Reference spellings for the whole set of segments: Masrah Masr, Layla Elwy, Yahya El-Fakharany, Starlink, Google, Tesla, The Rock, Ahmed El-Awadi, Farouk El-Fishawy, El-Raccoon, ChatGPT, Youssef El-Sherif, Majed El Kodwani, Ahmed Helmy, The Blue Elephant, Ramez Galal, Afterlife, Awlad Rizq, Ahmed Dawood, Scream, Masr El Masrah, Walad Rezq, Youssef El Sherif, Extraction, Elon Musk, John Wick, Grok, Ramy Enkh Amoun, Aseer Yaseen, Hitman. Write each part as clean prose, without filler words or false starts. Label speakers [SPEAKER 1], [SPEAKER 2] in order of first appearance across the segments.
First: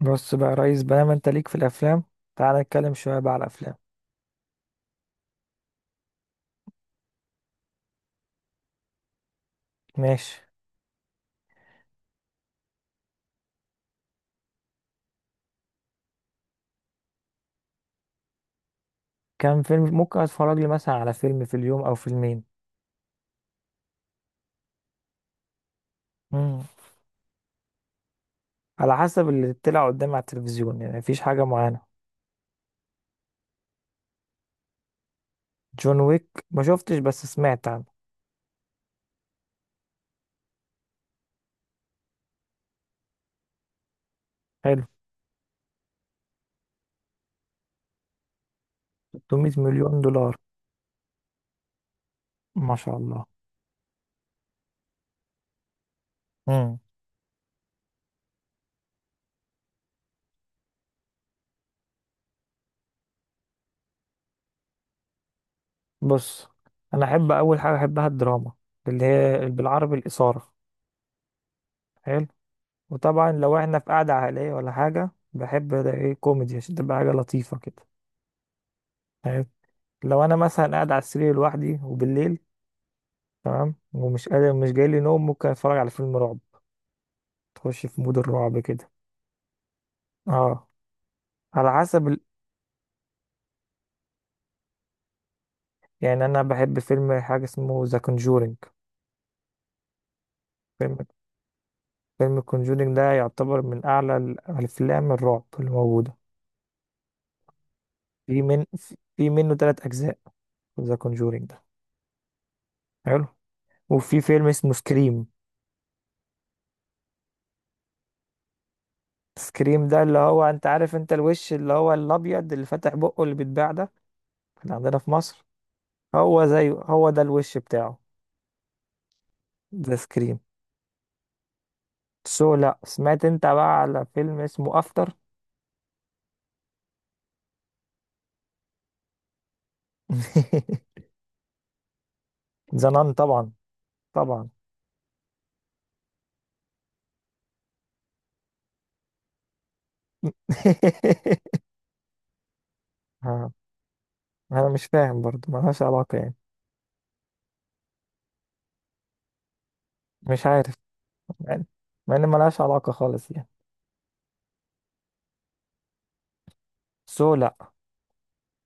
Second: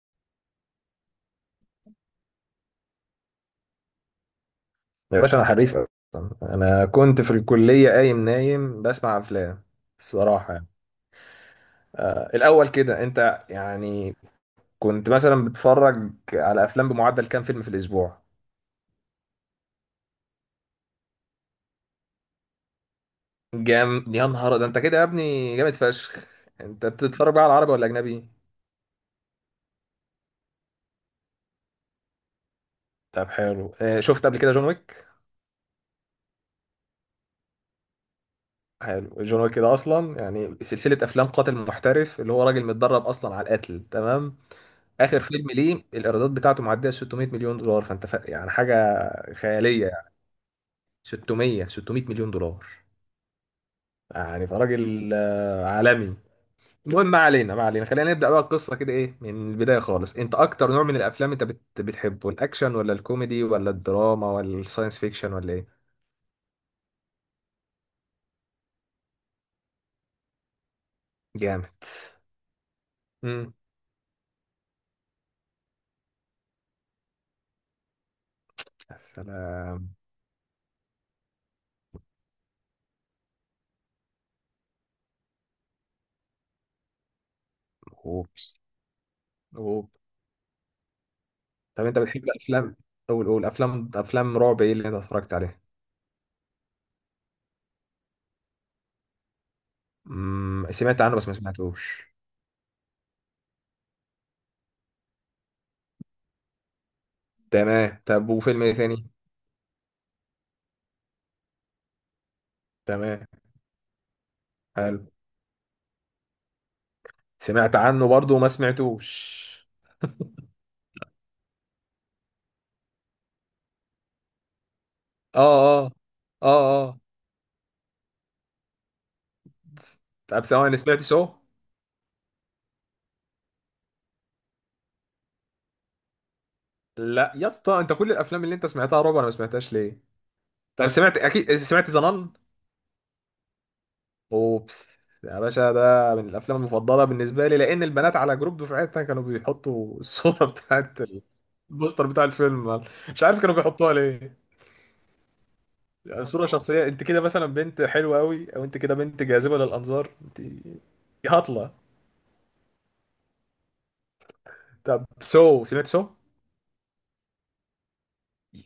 [SPEAKER 1] بص بقى يا ريس بقى، انت ليك في الافلام. تعال نتكلم شويه بقى على الافلام.
[SPEAKER 2] يا باشا انا حريف اصلا، انا كنت في الكليه قايم نايم بسمع افلام.
[SPEAKER 1] ماشي.
[SPEAKER 2] الصراحه يعني. الاول كده انت يعني كنت مثلا بتتفرج على افلام بمعدل كام فيلم في الاسبوع؟
[SPEAKER 1] كام فيلم؟ ممكن اتفرج لي مثلا على فيلم في اليوم او فيلمين.
[SPEAKER 2] جام يا نهار ده، انت كده يا ابني جامد فشخ.
[SPEAKER 1] مم.
[SPEAKER 2] انت بتتفرج بقى على عربي ولا اجنبي؟
[SPEAKER 1] على حسب اللي طلع قدامي على التلفزيون، يعني مفيش حاجه معينه.
[SPEAKER 2] طب حلو. شفت قبل كده جون ويك؟
[SPEAKER 1] جون ويك ما شفتش بس سمعت عنه.
[SPEAKER 2] حلو، جون ويك ده اصلا يعني سلسله افلام قاتل محترف، اللي هو راجل متدرب اصلا على القتل، تمام.
[SPEAKER 1] حلو.
[SPEAKER 2] اخر فيلم ليه الايرادات بتاعته معديه 600 مليون دولار، فانت يعني حاجه خياليه
[SPEAKER 1] 300 مليون
[SPEAKER 2] يعني.
[SPEAKER 1] دولار.
[SPEAKER 2] 600 مليون دولار.
[SPEAKER 1] ما شاء الله.
[SPEAKER 2] يعني فراجل، عالمي.
[SPEAKER 1] مم.
[SPEAKER 2] المهم ما علينا ما علينا، خلينا نبدا بقى القصه كده، ايه من البدايه خالص. انت اكتر نوع من الافلام انت بتحبه الاكشن ولا الكوميدي ولا الدراما ولا الساينس فيكشن ولا ايه؟
[SPEAKER 1] بص، انا احب اول حاجه احبها الدراما، اللي هي بالعربي الاثاره.
[SPEAKER 2] جامد.
[SPEAKER 1] حلو. وطبعا
[SPEAKER 2] امم
[SPEAKER 1] لو احنا في قعده عائليه ولا حاجه بحب ده، ايه، كوميدي عشان تبقى حاجه لطيفه كده.
[SPEAKER 2] يا سلام.
[SPEAKER 1] لو انا مثلا قاعد على السرير لوحدي وبالليل، تمام، ومش قادر مش جاي لي نوم، ممكن اتفرج على فيلم رعب، تخش في مود
[SPEAKER 2] اوبس.
[SPEAKER 1] الرعب كده.
[SPEAKER 2] اوبس.
[SPEAKER 1] اه. على
[SPEAKER 2] طب انت
[SPEAKER 1] حسب ال...
[SPEAKER 2] بتحب الافلام، قول قول، افلام رعب ايه اللي انت اتفرجت عليها؟
[SPEAKER 1] يعني انا بحب فيلم حاجه اسمه ذا كونجورينج.
[SPEAKER 2] امم،
[SPEAKER 1] فيلم
[SPEAKER 2] سمعت عنه بس ما سمعتوش.
[SPEAKER 1] فيلم كونجورينج ده يعتبر من اعلى الافلام الرعب اللي موجوده.
[SPEAKER 2] تمام، طب
[SPEAKER 1] في
[SPEAKER 2] وفيلم
[SPEAKER 1] من
[SPEAKER 2] ايه تاني؟
[SPEAKER 1] في منه ثلاث اجزاء، ذا كونجورينج ده. حلو.
[SPEAKER 2] تمام.
[SPEAKER 1] وفي فيلم اسمه
[SPEAKER 2] حلو،
[SPEAKER 1] سكريم.
[SPEAKER 2] سمعت عنه برضو وما سمعتوش.
[SPEAKER 1] سكريم ده اللي هو، انت عارف، الوش اللي هو الابيض اللي فاتح بقه اللي بيتباع ده، كان عندنا في
[SPEAKER 2] اه
[SPEAKER 1] مصر.
[SPEAKER 2] اه.
[SPEAKER 1] هو
[SPEAKER 2] اه
[SPEAKER 1] زيه،
[SPEAKER 2] اه.
[SPEAKER 1] هو ده الوش بتاعه. ذا سكريم.
[SPEAKER 2] طب ثواني، انا سمعت سو؟
[SPEAKER 1] سو، لا. سمعت انت بقى على فيلم اسمه افتر؟
[SPEAKER 2] لا يا اسطى، انت كل الافلام اللي انت سمعتها رعب انا ما سمعتهاش ليه؟ طب سمعت، اكيد سمعت زنان.
[SPEAKER 1] زنان، طبعا طبعا.
[SPEAKER 2] اوبس. يا باشا ده من الافلام المفضله بالنسبه لي، لان البنات على جروب دفعتنا كانوا بيحطوا الصوره بتاعت البوستر بتاع الفيلم. مش عارف
[SPEAKER 1] ها.
[SPEAKER 2] كانوا بيحطوها ليه.
[SPEAKER 1] انا مش فاهم برضو، ملهاش علاقة
[SPEAKER 2] يعني
[SPEAKER 1] يعني.
[SPEAKER 2] صوره شخصيه؟ انت كده مثلا بنت حلوه قوي، او انت كده بنت جاذبه للانظار انت؟
[SPEAKER 1] مش عارف
[SPEAKER 2] يا
[SPEAKER 1] يعني،
[SPEAKER 2] هطله.
[SPEAKER 1] مع ان ملهاش علاقة خالص يعني.
[SPEAKER 2] طب سو، سمعت سو؟
[SPEAKER 1] سو، لا.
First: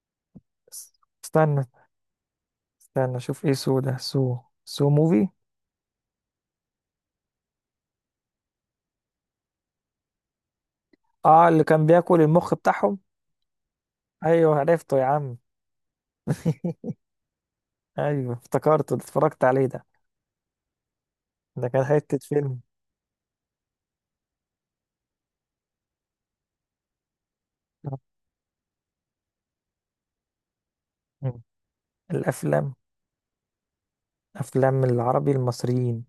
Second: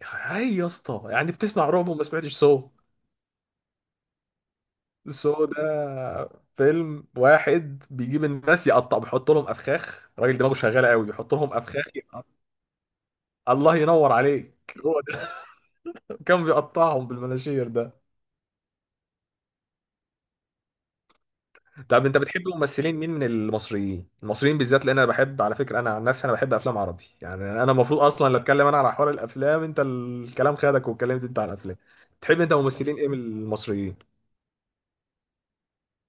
[SPEAKER 2] هاي يا اسطى، يعني
[SPEAKER 1] استنى،
[SPEAKER 2] بتسمع رعب وما سمعتش سو؟
[SPEAKER 1] اشوف ايه سو ده. سو، سو موفي.
[SPEAKER 2] سو ده فيلم واحد بيجيب الناس يقطع، بيحط لهم افخاخ، راجل دماغه شغاله قوي بيحط
[SPEAKER 1] اه
[SPEAKER 2] لهم
[SPEAKER 1] اللي
[SPEAKER 2] افخاخ.
[SPEAKER 1] كان بياكل المخ بتاعهم.
[SPEAKER 2] الله ينور
[SPEAKER 1] ايوه
[SPEAKER 2] عليك،
[SPEAKER 1] عرفته
[SPEAKER 2] هو
[SPEAKER 1] يا
[SPEAKER 2] ده.
[SPEAKER 1] عم.
[SPEAKER 2] كان بيقطعهم بالمناشير ده.
[SPEAKER 1] ايوه افتكرته، ده اتفرجت عليه ده. ده كان
[SPEAKER 2] طب انت
[SPEAKER 1] حتة
[SPEAKER 2] بتحب
[SPEAKER 1] فيلم.
[SPEAKER 2] ممثلين، مين من المصريين، المصريين بالذات؟ لان انا بحب، على فكره انا عن نفسي انا بحب افلام عربي، يعني انا المفروض اصلا اللي اتكلم انا على حوار الافلام، انت الكلام خدك واتكلمت انت
[SPEAKER 1] مم.
[SPEAKER 2] عن الافلام. تحب انت
[SPEAKER 1] الافلام.
[SPEAKER 2] ممثلين ايه من المصريين؟
[SPEAKER 1] افلام العربي المصريين.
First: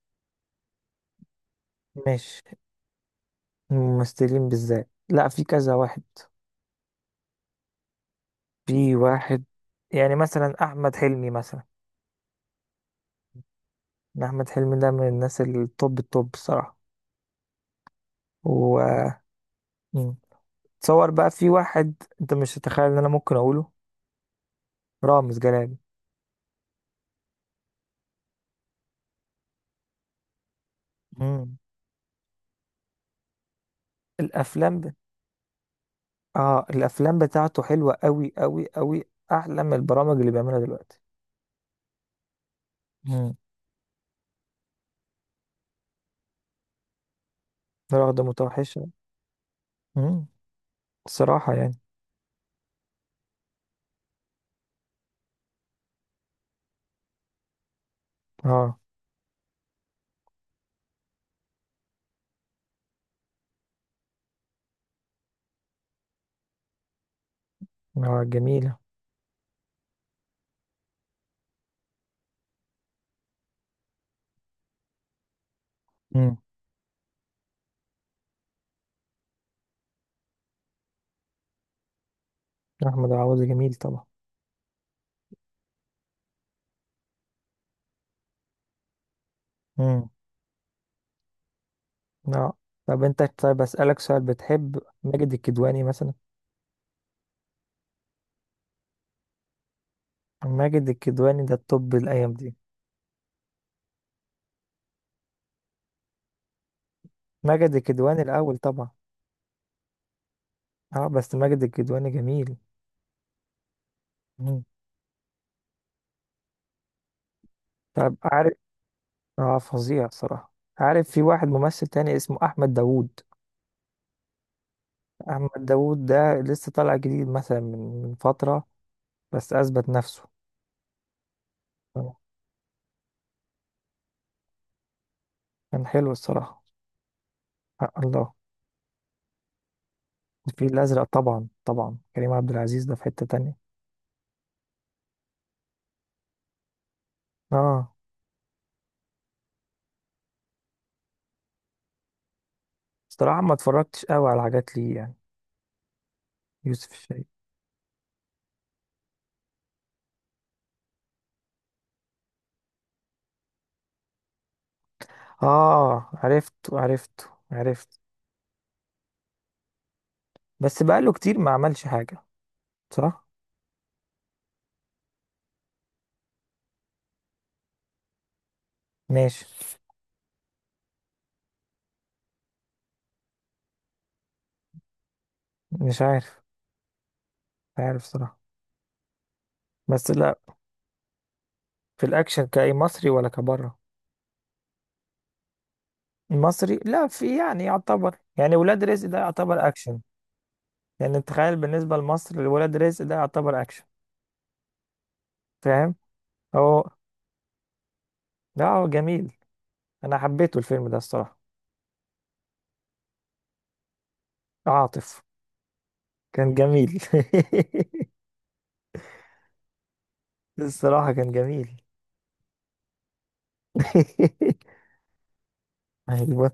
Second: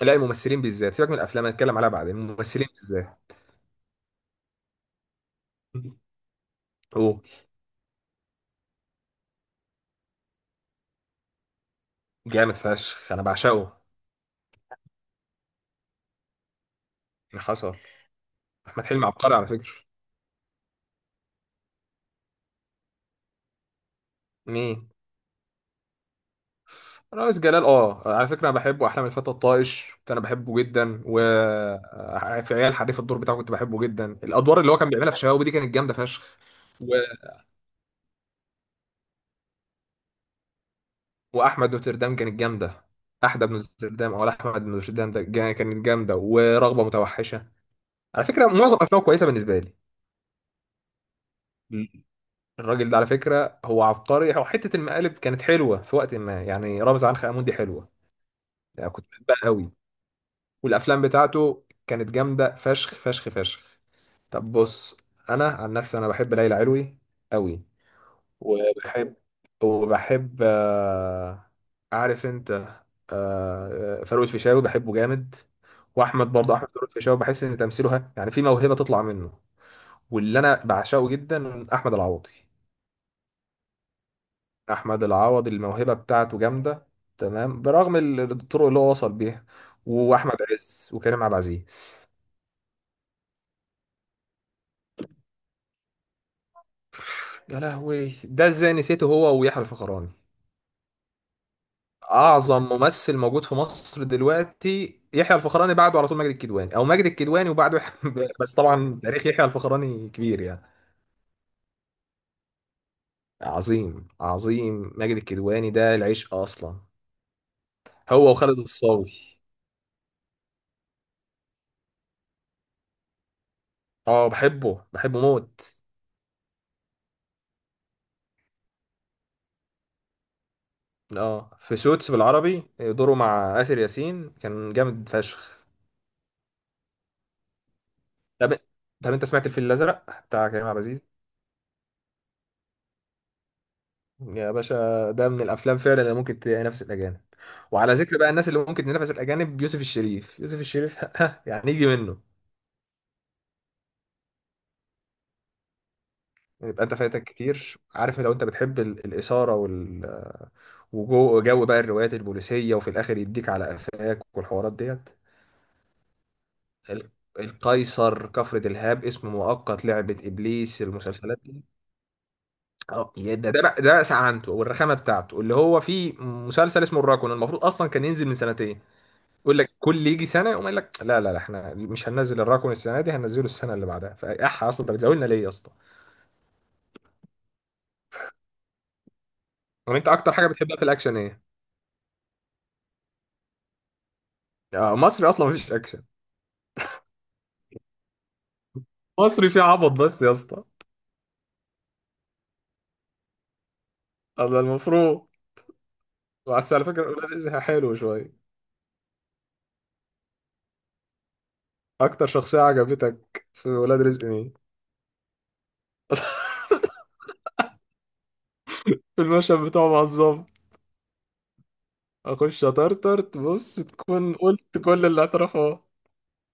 [SPEAKER 2] لا الممثلين بالذات، سيبك من الافلام هنتكلم عليها بعدين،
[SPEAKER 1] ماشي.
[SPEAKER 2] الممثلين بالذات.
[SPEAKER 1] ممثلين بالذات، لا، في كذا واحد.
[SPEAKER 2] اوه.
[SPEAKER 1] في واحد يعني، مثلا احمد حلمي مثلا.
[SPEAKER 2] جامد فشخ انا بعشقه، إيه
[SPEAKER 1] احمد حلمي ده من الناس التوب التوب الصراحه.
[SPEAKER 2] اللي حصل؟
[SPEAKER 1] و
[SPEAKER 2] احمد حلمي عبقري على فكره.
[SPEAKER 1] مم. تصور بقى، في واحد انت مش تتخيل ان انا ممكن اقوله.
[SPEAKER 2] مين؟
[SPEAKER 1] رامز جلال.
[SPEAKER 2] رئيس جلال؟ اه على فكره انا بحبه، احلام الفتى الطائش كنت انا بحبه جدا. و
[SPEAKER 1] مم.
[SPEAKER 2] في عيال حريف، الدور بتاعه كنت بحبه جدا، الادوار اللي هو
[SPEAKER 1] الافلام ب...
[SPEAKER 2] كان بيعملها في شباب دي كانت جامده فشخ.
[SPEAKER 1] اه
[SPEAKER 2] و...
[SPEAKER 1] الافلام بتاعته حلوه قوي قوي قوي. احلى من البرامج اللي بيعملها دلوقتي.
[SPEAKER 2] واحمد نوتردام كانت جامده،
[SPEAKER 1] مم.
[SPEAKER 2] احدى ابن نوتردام او احمد بن نوتردام ده كانت جامده، ورغبه متوحشه.
[SPEAKER 1] واخده
[SPEAKER 2] على فكره معظم
[SPEAKER 1] متوحشه.
[SPEAKER 2] افلامه كويسه بالنسبه لي.
[SPEAKER 1] مم. الصراحه يعني.
[SPEAKER 2] الراجل ده على فكره هو عبقري، هو حته المقالب كانت حلوه في وقت ما، يعني رامز عنخ امون دي حلوه،
[SPEAKER 1] اه.
[SPEAKER 2] يعني كنت بحبها قوي. والافلام بتاعته كانت جامده فشخ فشخ فشخ. طب بص، انا عن نفسي انا بحب ليلى علوي قوي.
[SPEAKER 1] اه جميله.
[SPEAKER 2] وبحب وبحب عارف انت، فاروق الفيشاوي بحبه جامد. واحمد
[SPEAKER 1] مم.
[SPEAKER 2] برضه، احمد فاروق الفيشاوي بحس ان تمثيله يعني في موهبه تطلع منه. واللي انا بعشقه جدا احمد العوضي.
[SPEAKER 1] احمد عوضي جميل طبعا.
[SPEAKER 2] احمد العوضي الموهبه بتاعته جامده، تمام، برغم الطرق اللي هو وصل بيها.
[SPEAKER 1] مم.
[SPEAKER 2] واحمد عز وكريم عبد العزيز.
[SPEAKER 1] اه. طب انت، طيب اسألك سؤال، بتحب ماجد الكدواني مثلا؟
[SPEAKER 2] يا لهوي، ده ازاي نسيته، هو ويحيى الفخراني،
[SPEAKER 1] ماجد الكدواني ده التوب الايام دي.
[SPEAKER 2] اعظم ممثل موجود في مصر دلوقتي، يحيى الفخراني بعده على طول، ماجد الكدواني، او ماجد الكدواني
[SPEAKER 1] ماجد
[SPEAKER 2] وبعده يحيى-
[SPEAKER 1] الكدواني
[SPEAKER 2] بس
[SPEAKER 1] الاول طبعا.
[SPEAKER 2] طبعا تاريخ يحيى الفخراني كبير يعني.
[SPEAKER 1] اه بس ماجد الكدواني جميل.
[SPEAKER 2] عظيم
[SPEAKER 1] مم.
[SPEAKER 2] عظيم، ماجد الكدواني ده العشق اصلا،
[SPEAKER 1] طب
[SPEAKER 2] هو
[SPEAKER 1] عارف.
[SPEAKER 2] وخالد الصاوي.
[SPEAKER 1] اه فظيع صراحة. عارف في واحد ممثل تاني اسمه احمد داوود.
[SPEAKER 2] اه بحبه بحبه موت.
[SPEAKER 1] احمد داوود ده لسه طالع جديد مثلا، من فترة، بس اثبت نفسه.
[SPEAKER 2] اه في سوتس
[SPEAKER 1] آه،
[SPEAKER 2] بالعربي دوره مع آسر ياسين كان جامد فشخ.
[SPEAKER 1] كان حلو الصراحة. آه الله.
[SPEAKER 2] طب طب انت سمعت الفيل الازرق بتاع كريم
[SPEAKER 1] الفيل
[SPEAKER 2] عبد العزيز؟
[SPEAKER 1] الازرق طبعا، طبعا كريم عبد العزيز ده في حتة تانية.
[SPEAKER 2] يا باشا، ده من الافلام فعلا اللي ممكن تنافس الاجانب.
[SPEAKER 1] اه.
[SPEAKER 2] وعلى ذكر بقى الناس اللي ممكن تنافس الاجانب، يوسف الشريف، يوسف الشريف، ها، يعني يجي منه.
[SPEAKER 1] صراحة ما اتفرجتش قوي على حاجات ليه يعني.
[SPEAKER 2] يبقى
[SPEAKER 1] يوسف
[SPEAKER 2] انت فايتك
[SPEAKER 1] الشريف.
[SPEAKER 2] كتير، عارف، لو انت بتحب الاثاره وال، وجو بقى الروايات البوليسيه وفي الاخر يديك على قفاك والحوارات ديت.
[SPEAKER 1] اه عرفته،
[SPEAKER 2] ال-
[SPEAKER 1] عرفته، عرفته.
[SPEAKER 2] القيصر، كفر دلهاب، اسم مؤقت، لعبه
[SPEAKER 1] بس
[SPEAKER 2] ابليس،
[SPEAKER 1] بقاله كتير
[SPEAKER 2] المسلسلات
[SPEAKER 1] ما
[SPEAKER 2] دي.
[SPEAKER 1] عملش حاجة.
[SPEAKER 2] اه
[SPEAKER 1] صح.
[SPEAKER 2] يا ده بقى سعنته والرخامه بتاعته، اللي هو في مسلسل اسمه الراكون المفروض اصلا كان ينزل من سنتين.
[SPEAKER 1] ماشي.
[SPEAKER 2] يقول لك كل يجي سنه يقوم قايل لك لا لا لا، احنا مش هننزل الرقم السنه دي، هننزله السنه اللي بعدها، فاح، اصلا انت بتزودنا ليه يا اسطى؟
[SPEAKER 1] مش عارف. مش عارف صراحة.
[SPEAKER 2] طب انت
[SPEAKER 1] بس
[SPEAKER 2] اكتر
[SPEAKER 1] لا،
[SPEAKER 2] حاجه بتحبها في الاكشن ايه؟
[SPEAKER 1] في الاكشن كأي مصري ولا كبره.
[SPEAKER 2] مصري اصلا مفيش اكشن.
[SPEAKER 1] المصري لا، في يعني يعتبر، يعني ولاد رزق ده
[SPEAKER 2] مصري فيه
[SPEAKER 1] يعتبر
[SPEAKER 2] عبط
[SPEAKER 1] اكشن.
[SPEAKER 2] بس يا اسطى.
[SPEAKER 1] يعني تخيل بالنسبة لمصر، ولاد رزق ده يعتبر اكشن.
[SPEAKER 2] هذا المفروض.
[SPEAKER 1] فاهم.
[SPEAKER 2] بس
[SPEAKER 1] هو،
[SPEAKER 2] على فكره ولاد رزق حلو شويه.
[SPEAKER 1] لا هو جميل. انا حبيته الفيلم ده الصراحة.
[SPEAKER 2] اكتر شخصيه عجبتك في ولاد رزق مين؟
[SPEAKER 1] عاطف. كان جميل.
[SPEAKER 2] في المشهد بتاعه مع الظابط.
[SPEAKER 1] الصراحة كان جميل.
[SPEAKER 2] اخش اطرطر، بص تكون قلت كل اللي اعترفه.
[SPEAKER 1] ايوه.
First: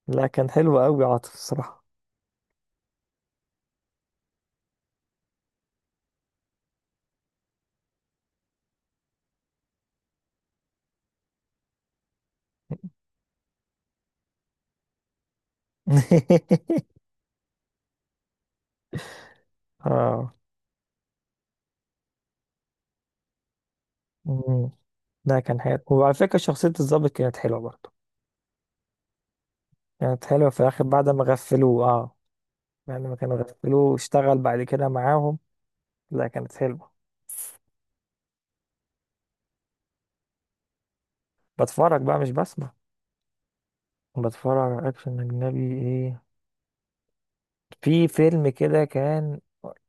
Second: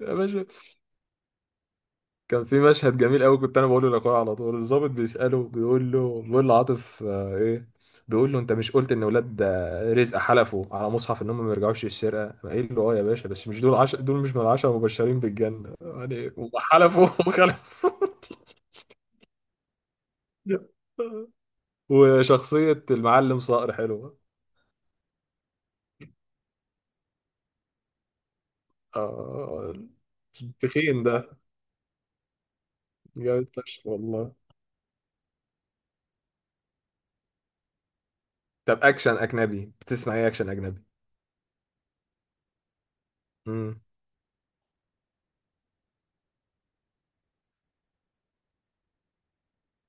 [SPEAKER 2] يا
[SPEAKER 1] لا
[SPEAKER 2] باشا،
[SPEAKER 1] كان حلو قوي، عاطف الصراحة.
[SPEAKER 2] كان في مشهد جميل قوي، كنت انا بقوله لاخويا على طول. الضابط بيساله، بيقول له، بيقول لعاطف ايه، بيقول له انت مش قلت ان ولاد رزق حلفوا على مصحف ان هم ما يرجعوش للسرقه؟ قايل له اه يا باشا، بس مش دول دول مش من العشره المبشرين بالجنه يعني، هم حلفوا وخلفوا.
[SPEAKER 1] اه.
[SPEAKER 2] وشخصيه المعلم صقر حلوه،
[SPEAKER 1] مم. ده كان حلو، وعلى فكرة شخصية الضابط كانت حلوة برضه.
[SPEAKER 2] اه،
[SPEAKER 1] كانت حلوة في الآخر
[SPEAKER 2] التخين
[SPEAKER 1] بعد ما
[SPEAKER 2] ده
[SPEAKER 1] غفلوه، اه. بعد ما كانوا
[SPEAKER 2] جامد فشخ
[SPEAKER 1] غفلوه
[SPEAKER 2] والله.
[SPEAKER 1] واشتغل بعد كده معاهم. لا كانت حلوة.
[SPEAKER 2] طب اكشن اجنبي بتسمع ايه اكشن اجنبي؟
[SPEAKER 1] بتفرج بقى، مش بسمع. بتفرج على أكشن أجنبي إيه؟ في فيلم كده كان.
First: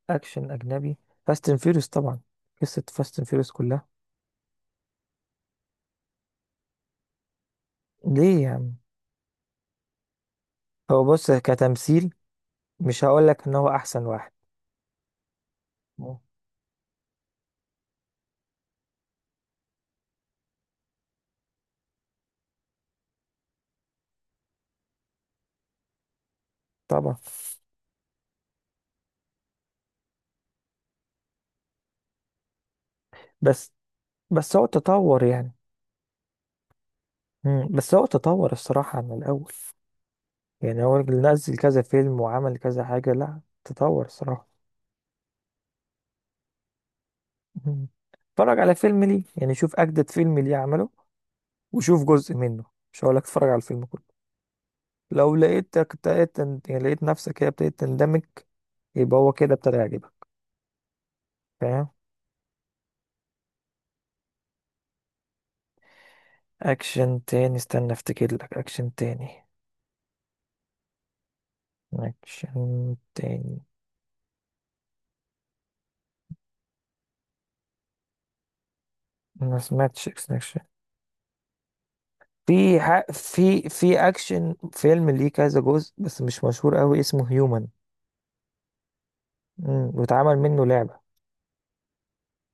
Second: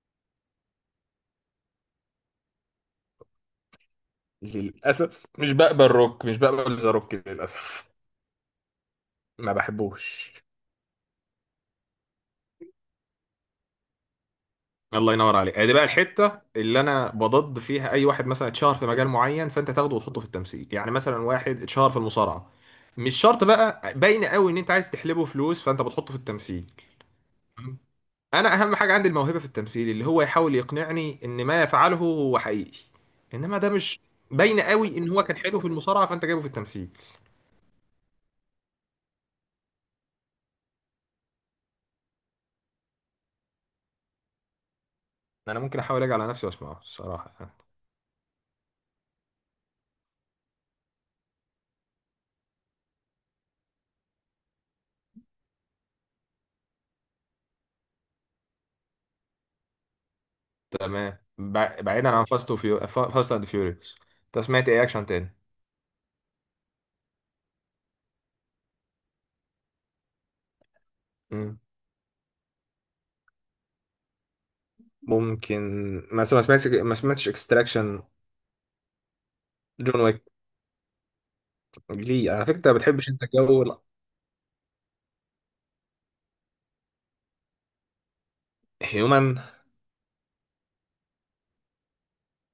[SPEAKER 1] أكشن أجنبي، فاست اند فيوريوس طبعا. قصة فاست اند فيوريوس كلها.
[SPEAKER 2] للأسف مش بقبل روك، مش بقبل ذا روك للأسف.
[SPEAKER 1] ليه يا عم؟
[SPEAKER 2] ما بحبوش.
[SPEAKER 1] هو بص كتمثيل، مش هقولك إن هو أحسن واحد.
[SPEAKER 2] الله ينور عليك، دي بقى الحته اللي انا بضد فيها، اي واحد مثلا اتشهر في مجال معين، فانت تاخده وتحطه في التمثيل، يعني مثلا واحد اتشهر في المصارعه، مش شرط بقى، باين قوي ان انت عايز تحلبه فلوس فانت بتحطه في التمثيل.
[SPEAKER 1] طبعا.
[SPEAKER 2] انا اهم حاجه عندي الموهبه في التمثيل، اللي هو يحاول يقنعني ان ما يفعله هو حقيقي، انما ده
[SPEAKER 1] بس،
[SPEAKER 2] مش،
[SPEAKER 1] بس
[SPEAKER 2] باين
[SPEAKER 1] هو
[SPEAKER 2] قوي ان
[SPEAKER 1] تطور
[SPEAKER 2] هو كان
[SPEAKER 1] يعني.
[SPEAKER 2] حلو في المصارعه فانت جايبه في التمثيل.
[SPEAKER 1] مم. بس هو تطور الصراحة عن الأول، يعني هو اللي نزل كذا فيلم وعمل كذا حاجة، لا تطور الصراحة.
[SPEAKER 2] انا ممكن احاول اجي على نفسي واسمعه الصراحه.
[SPEAKER 1] مم. اتفرج على فيلم ليه، يعني شوف أجدد فيلم ليه عمله، وشوف جزء منه. مش هقولك اتفرج على الفيلم كله. لو لقيتك ابتديت يعني لقيت نفسك هي ابتديت تندمج، يبقى هو كده ابتدى يعجبك.
[SPEAKER 2] تمام. بع-
[SPEAKER 1] فاهم.
[SPEAKER 2] بعيدا عن فاست اند فيوريوس، انت سمعت ايه اكشن تاني؟
[SPEAKER 1] أكشن تاني، استنى افتكر لك أكشن تاني.
[SPEAKER 2] مم.
[SPEAKER 1] أكشن تاني.
[SPEAKER 2] ممكن. مثلا ما سمعتش اكستراكشن؟
[SPEAKER 1] ما
[SPEAKER 2] جون
[SPEAKER 1] سمعتش.
[SPEAKER 2] ويك؟ ليه على فكره انت ما بتحبش انت جو.
[SPEAKER 1] في اكشن فيلم ليه كذا جزء بس مش مشهور قوي، اسمه هيومن.
[SPEAKER 2] هيومن؟
[SPEAKER 1] واتعمل منه لعبة.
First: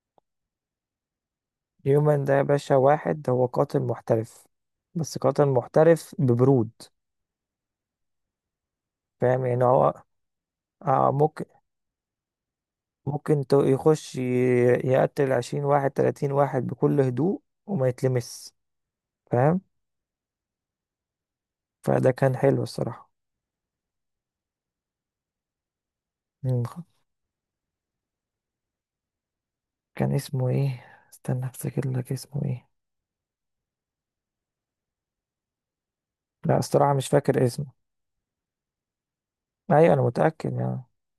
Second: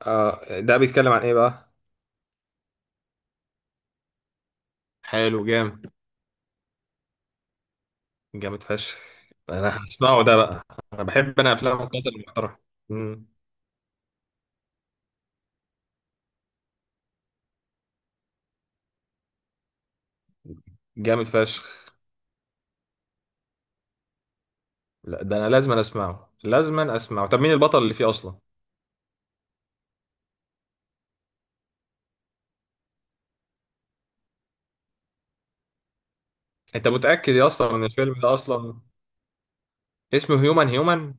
[SPEAKER 2] آه ده بيتكلم عن ايه بقى؟
[SPEAKER 1] هيومن ده يا باشا، واحد هو قاتل محترف، بس قاتل
[SPEAKER 2] حلو جامد.
[SPEAKER 1] محترف ببرود.
[SPEAKER 2] جامد فشخ.
[SPEAKER 1] فاهم يعني
[SPEAKER 2] انا
[SPEAKER 1] هو.
[SPEAKER 2] هسمعه ده بقى، انا
[SPEAKER 1] آه
[SPEAKER 2] بحب
[SPEAKER 1] ممكن.
[SPEAKER 2] انا افلام القتل المحترم. مم.
[SPEAKER 1] ممكن تو- يخش ي- يقتل 20 واحد 30 واحد بكل هدوء وما يتلمس. فاهم.
[SPEAKER 2] جامد فشخ.
[SPEAKER 1] فده كان حلو الصراحة.
[SPEAKER 2] لا ده انا لازم أنا اسمعه،
[SPEAKER 1] مم.
[SPEAKER 2] لازم أنا اسمعه. طب مين البطل اللي فيه اصلا؟
[SPEAKER 1] كان اسمه ايه؟ استنى افتكر لك اسمه ايه. لا
[SPEAKER 2] انت
[SPEAKER 1] الصراحة مش
[SPEAKER 2] متاكد
[SPEAKER 1] فاكر
[SPEAKER 2] يا
[SPEAKER 1] اسمه.
[SPEAKER 2] اسطى ان الفيلم ده اصلا
[SPEAKER 1] ايوه انا
[SPEAKER 2] اسمه
[SPEAKER 1] متأكد
[SPEAKER 2] هيومن
[SPEAKER 1] يعني.
[SPEAKER 2] هيومن؟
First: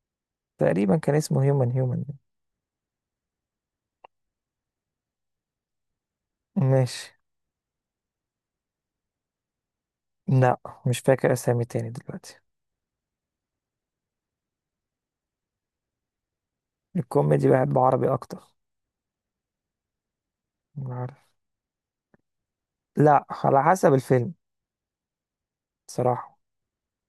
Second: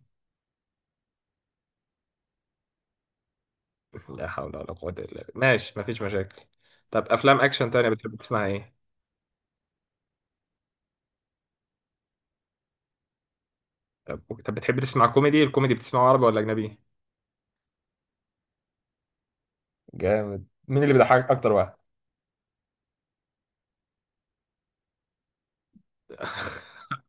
[SPEAKER 1] تقريبا كان اسمه هيومن هيومن.
[SPEAKER 2] لا حول ولا قوة إلا بالله، ماشي، مفيش مشاكل. طب
[SPEAKER 1] ماشي.
[SPEAKER 2] أفلام أكشن تانية بتحب تسمع إيه؟
[SPEAKER 1] لا مش فاكر اسامي تاني دلوقتي.
[SPEAKER 2] طب بتحب تسمع كوميدي؟ الكوميدي بتسمعه عربي ولا أجنبي؟
[SPEAKER 1] الكوميدي بحب عربي اكتر.
[SPEAKER 2] جامد. مين
[SPEAKER 1] مش
[SPEAKER 2] اللي
[SPEAKER 1] عارف.
[SPEAKER 2] بيضحكك اكتر واحد؟
[SPEAKER 1] لا على حسب الفيلم صراحة.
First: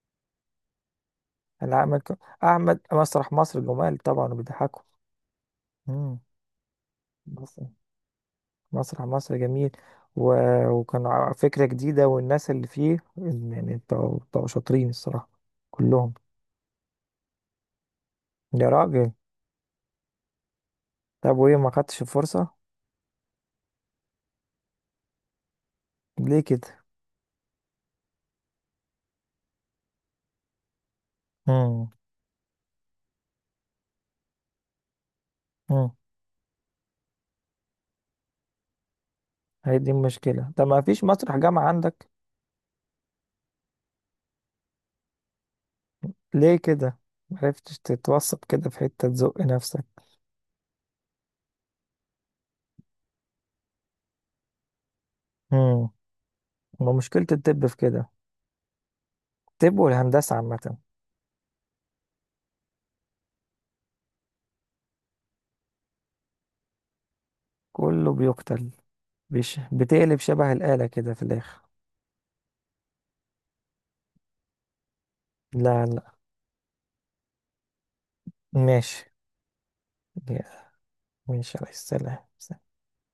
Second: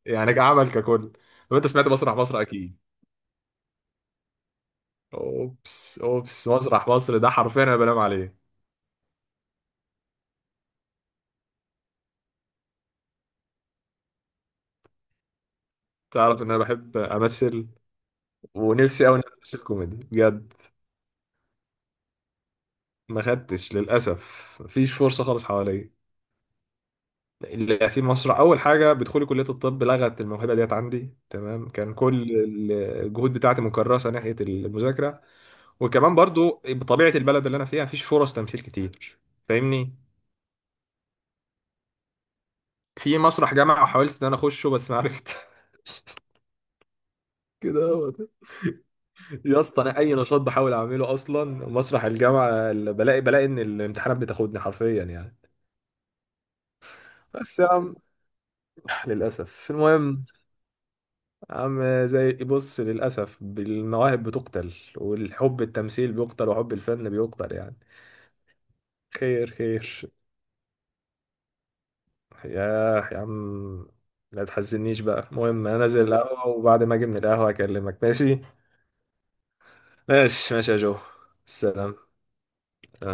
[SPEAKER 2] يعني كعمل ككل، لو أنت
[SPEAKER 1] انا
[SPEAKER 2] سمعت
[SPEAKER 1] احمد
[SPEAKER 2] مسرح مصر أكيد.
[SPEAKER 1] احمد مسرح مصر جمال طبعا وبيضحكوا.
[SPEAKER 2] أوبس
[SPEAKER 1] مم.
[SPEAKER 2] أوبس، مسرح مصر ده
[SPEAKER 1] مصر،
[SPEAKER 2] حرفيا أنا بنام عليه.
[SPEAKER 1] مسرح مصر جميل. و... وكان فكرة جديدة، والناس اللي فيه يعني بتوع شاطرين الصراحة كلهم.
[SPEAKER 2] تعرف إن أنا بحب أمثل؟
[SPEAKER 1] يا
[SPEAKER 2] ونفسي
[SPEAKER 1] راجل.
[SPEAKER 2] أوي إن أنا أمثل كوميدي بجد.
[SPEAKER 1] طب وايه ما خدتش الفرصة؟
[SPEAKER 2] ما خدتش للأسف، مفيش فرصة خالص حواليا.
[SPEAKER 1] ليه كده.
[SPEAKER 2] اللي في مصر اول حاجه بدخولي كليه الطب لغت الموهبه ديت عندي، تمام،
[SPEAKER 1] مم.
[SPEAKER 2] كان كل الجهود بتاعتي مكرسه ناحيه المذاكره.
[SPEAKER 1] مم.
[SPEAKER 2] وكمان برضو بطبيعه البلد اللي انا فيها مفيش فرص تمثيل كتير،
[SPEAKER 1] هي دي
[SPEAKER 2] فاهمني.
[SPEAKER 1] المشكلة، طب ما فيش مسرح جامعة عندك؟
[SPEAKER 2] في مسرح جامعه، حاولت ان انا اخشه بس ما عرفت.
[SPEAKER 1] ليه كده؟ معرفتش
[SPEAKER 2] كده هو ده.
[SPEAKER 1] تتوثق كده في حتة تزق
[SPEAKER 2] يا اسطى
[SPEAKER 1] نفسك.
[SPEAKER 2] انا اي نشاط بحاول اعمله اصلا مسرح الجامعه اللي بلاقي، بلاقي ان الامتحانات بتاخدني حرفيا يعني.
[SPEAKER 1] امم. ما مشكلة
[SPEAKER 2] بس يا
[SPEAKER 1] الطب في
[SPEAKER 2] عم،
[SPEAKER 1] كده.
[SPEAKER 2] للاسف،
[SPEAKER 1] الطب
[SPEAKER 2] المهم،
[SPEAKER 1] والهندسة عامة.
[SPEAKER 2] عم زي بص، للأسف المواهب بتقتل، والحب التمثيل بيقتل، وحب الفن بيقتل يعني.
[SPEAKER 1] كله بيقتل.
[SPEAKER 2] خير خير.
[SPEAKER 1] بتقلب شبه الآلة كده في الآخر.
[SPEAKER 2] ياه يا عم، لا تحزنيش بقى. المهم، أنا
[SPEAKER 1] لا
[SPEAKER 2] أنزل
[SPEAKER 1] لا.
[SPEAKER 2] القهوة وبعد ما أجي من القهوة أكلمك، ماشي؟
[SPEAKER 1] ماشي.
[SPEAKER 2] ماشي
[SPEAKER 1] يا-
[SPEAKER 2] ماشي يا جو.
[SPEAKER 1] ماشي يا ريس،
[SPEAKER 2] سلام.
[SPEAKER 1] سلام.